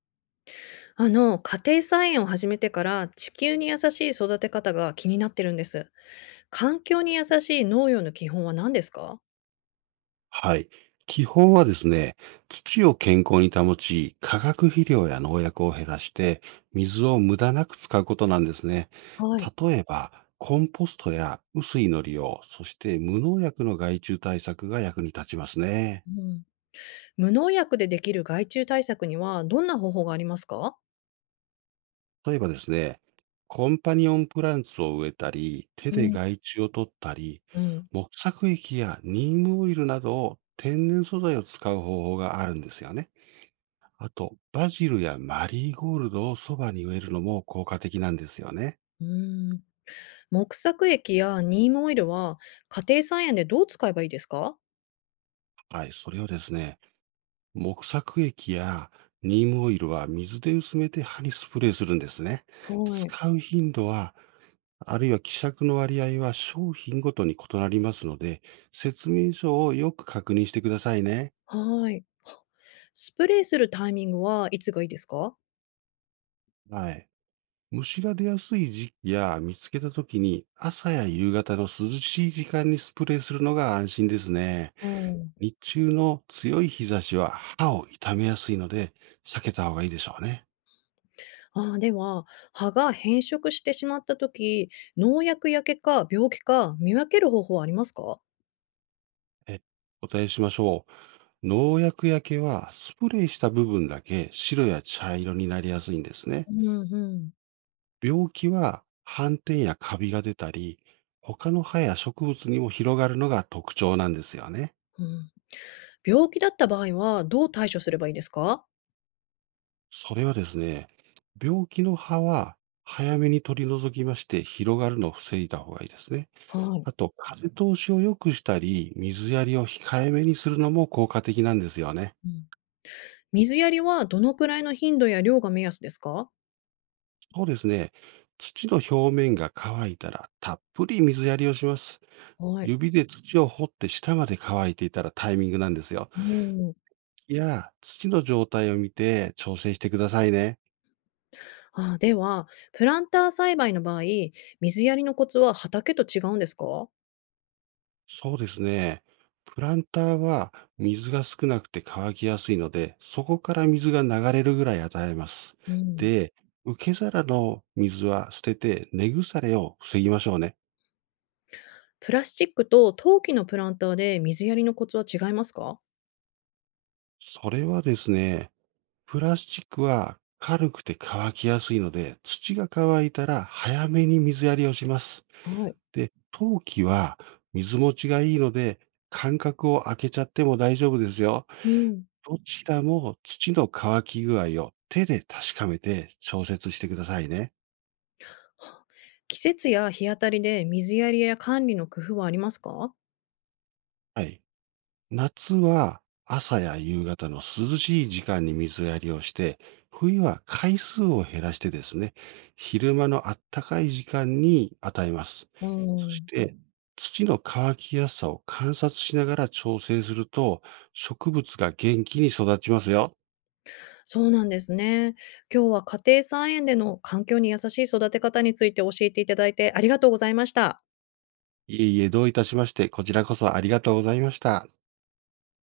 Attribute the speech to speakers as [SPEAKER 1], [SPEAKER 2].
[SPEAKER 1] 家庭菜園を始めてから地球に優しい育て方が気になってるんです。環境に優しい農業の基本は何ですか？
[SPEAKER 2] はい。基本はですね、土を健康に保ち、化学肥料や農薬を減らして、水を無駄なく使うことなんですね。
[SPEAKER 1] はい。
[SPEAKER 2] 例えば、コンポストや薄いの利用、そして無農薬の害虫対策が役に立ちますね。
[SPEAKER 1] うん、無農薬でできる害虫対策にはどんな方法がありますか？
[SPEAKER 2] 例えばですね、コンパニオンプランツを植えたり、手
[SPEAKER 1] う
[SPEAKER 2] で
[SPEAKER 1] ん。
[SPEAKER 2] 害虫を取ったり、
[SPEAKER 1] うん。
[SPEAKER 2] 木作液やニームオイルなどを天然素材を使う方法があるんですよね。あと、バジルやマリーゴールドをそばに植えるのも効果的なんですよね。
[SPEAKER 1] うーん、木作液やニームオイルは家庭菜園でどう使えばいいですか？
[SPEAKER 2] はい、それをですね、木作液やニームオイルは水で薄めて葉にスプレーするんですね。
[SPEAKER 1] はい。
[SPEAKER 2] 使う頻度は、あるいは希釈の割合は商品ごとに異なりますので、説明書をよく確認してくださいね。
[SPEAKER 1] はい。スプレーするタイミングはいつがいいですか？
[SPEAKER 2] はい。虫が出やすい時期や見つけた時に朝や夕方の涼しい時間にスプレーするのが安心ですね。日中の強い日差しは歯を痛めやすいので、避けた方がいいでしょうね。
[SPEAKER 1] ああ、では、葉が変色してしまった時、農薬やけか病気か見分ける方法はありますか？
[SPEAKER 2] えお答えしましょう。農薬焼けはスプレーした部分だけ白や茶色になりやすいんですね。
[SPEAKER 1] うんうん。
[SPEAKER 2] 病気は斑点やカビが出たり、他の歯や植物にも広がるのが特徴なんですよね。
[SPEAKER 1] うん、病気だった場合はどう対処すればいいですか？
[SPEAKER 2] それはですね、病気の歯は早めに取り除きまして広がるのを防いだ方がいいですね。
[SPEAKER 1] はい。
[SPEAKER 2] あと、風通しを良くしたり、水やりを控えめにするのも効果的なんですよね。
[SPEAKER 1] うん。水やりはどのくらいの頻度や量が目安ですか？
[SPEAKER 2] そうですね。土の表面が乾いたら、たっぷり水やりをします。
[SPEAKER 1] はい。
[SPEAKER 2] 指で土を掘って下まで乾いていたらタイミングなんですよ。
[SPEAKER 1] うん。
[SPEAKER 2] いや、土の状態を見て調整してくださいね。
[SPEAKER 1] ああ、では、プランター栽培の場合、水やりのコツは畑と違うんですか？
[SPEAKER 2] そうですね。プランターは水が少なくて乾きやすいので、そこから水が流れるぐらい与えます。
[SPEAKER 1] うん。
[SPEAKER 2] で、受け皿の水は捨てて根腐れを防ぎましょうね。
[SPEAKER 1] プラスチックと陶器のプランターで水やりのコツは違いますか？
[SPEAKER 2] それはですね、プラスチックは軽くて乾きやすいので、土が乾いたら早めに水やりをします。
[SPEAKER 1] はい。
[SPEAKER 2] で、陶器は水持ちがいいので、間隔を空けちゃっても大丈夫ですよ。
[SPEAKER 1] うん。
[SPEAKER 2] どちらも土の乾き具合を手で確かめて調節してくださいね。
[SPEAKER 1] 季節や日当たりで水やりや管理の工夫はありますか？
[SPEAKER 2] はい。夏は朝や夕方の涼しい時間に水やりをして、冬は回数を減らしてですね、昼間のあったかい時間に与えます。
[SPEAKER 1] う
[SPEAKER 2] そし
[SPEAKER 1] ん。
[SPEAKER 2] て、土の乾きやすさを観察しながら調整すると、植物が元気に育ちますよ。
[SPEAKER 1] そうなんですね。今日は家庭菜園での環境に優しい育て方について教えていただいてありがとうございました。
[SPEAKER 2] いえいえ、どういたしまして、こちらこそありがとうございました。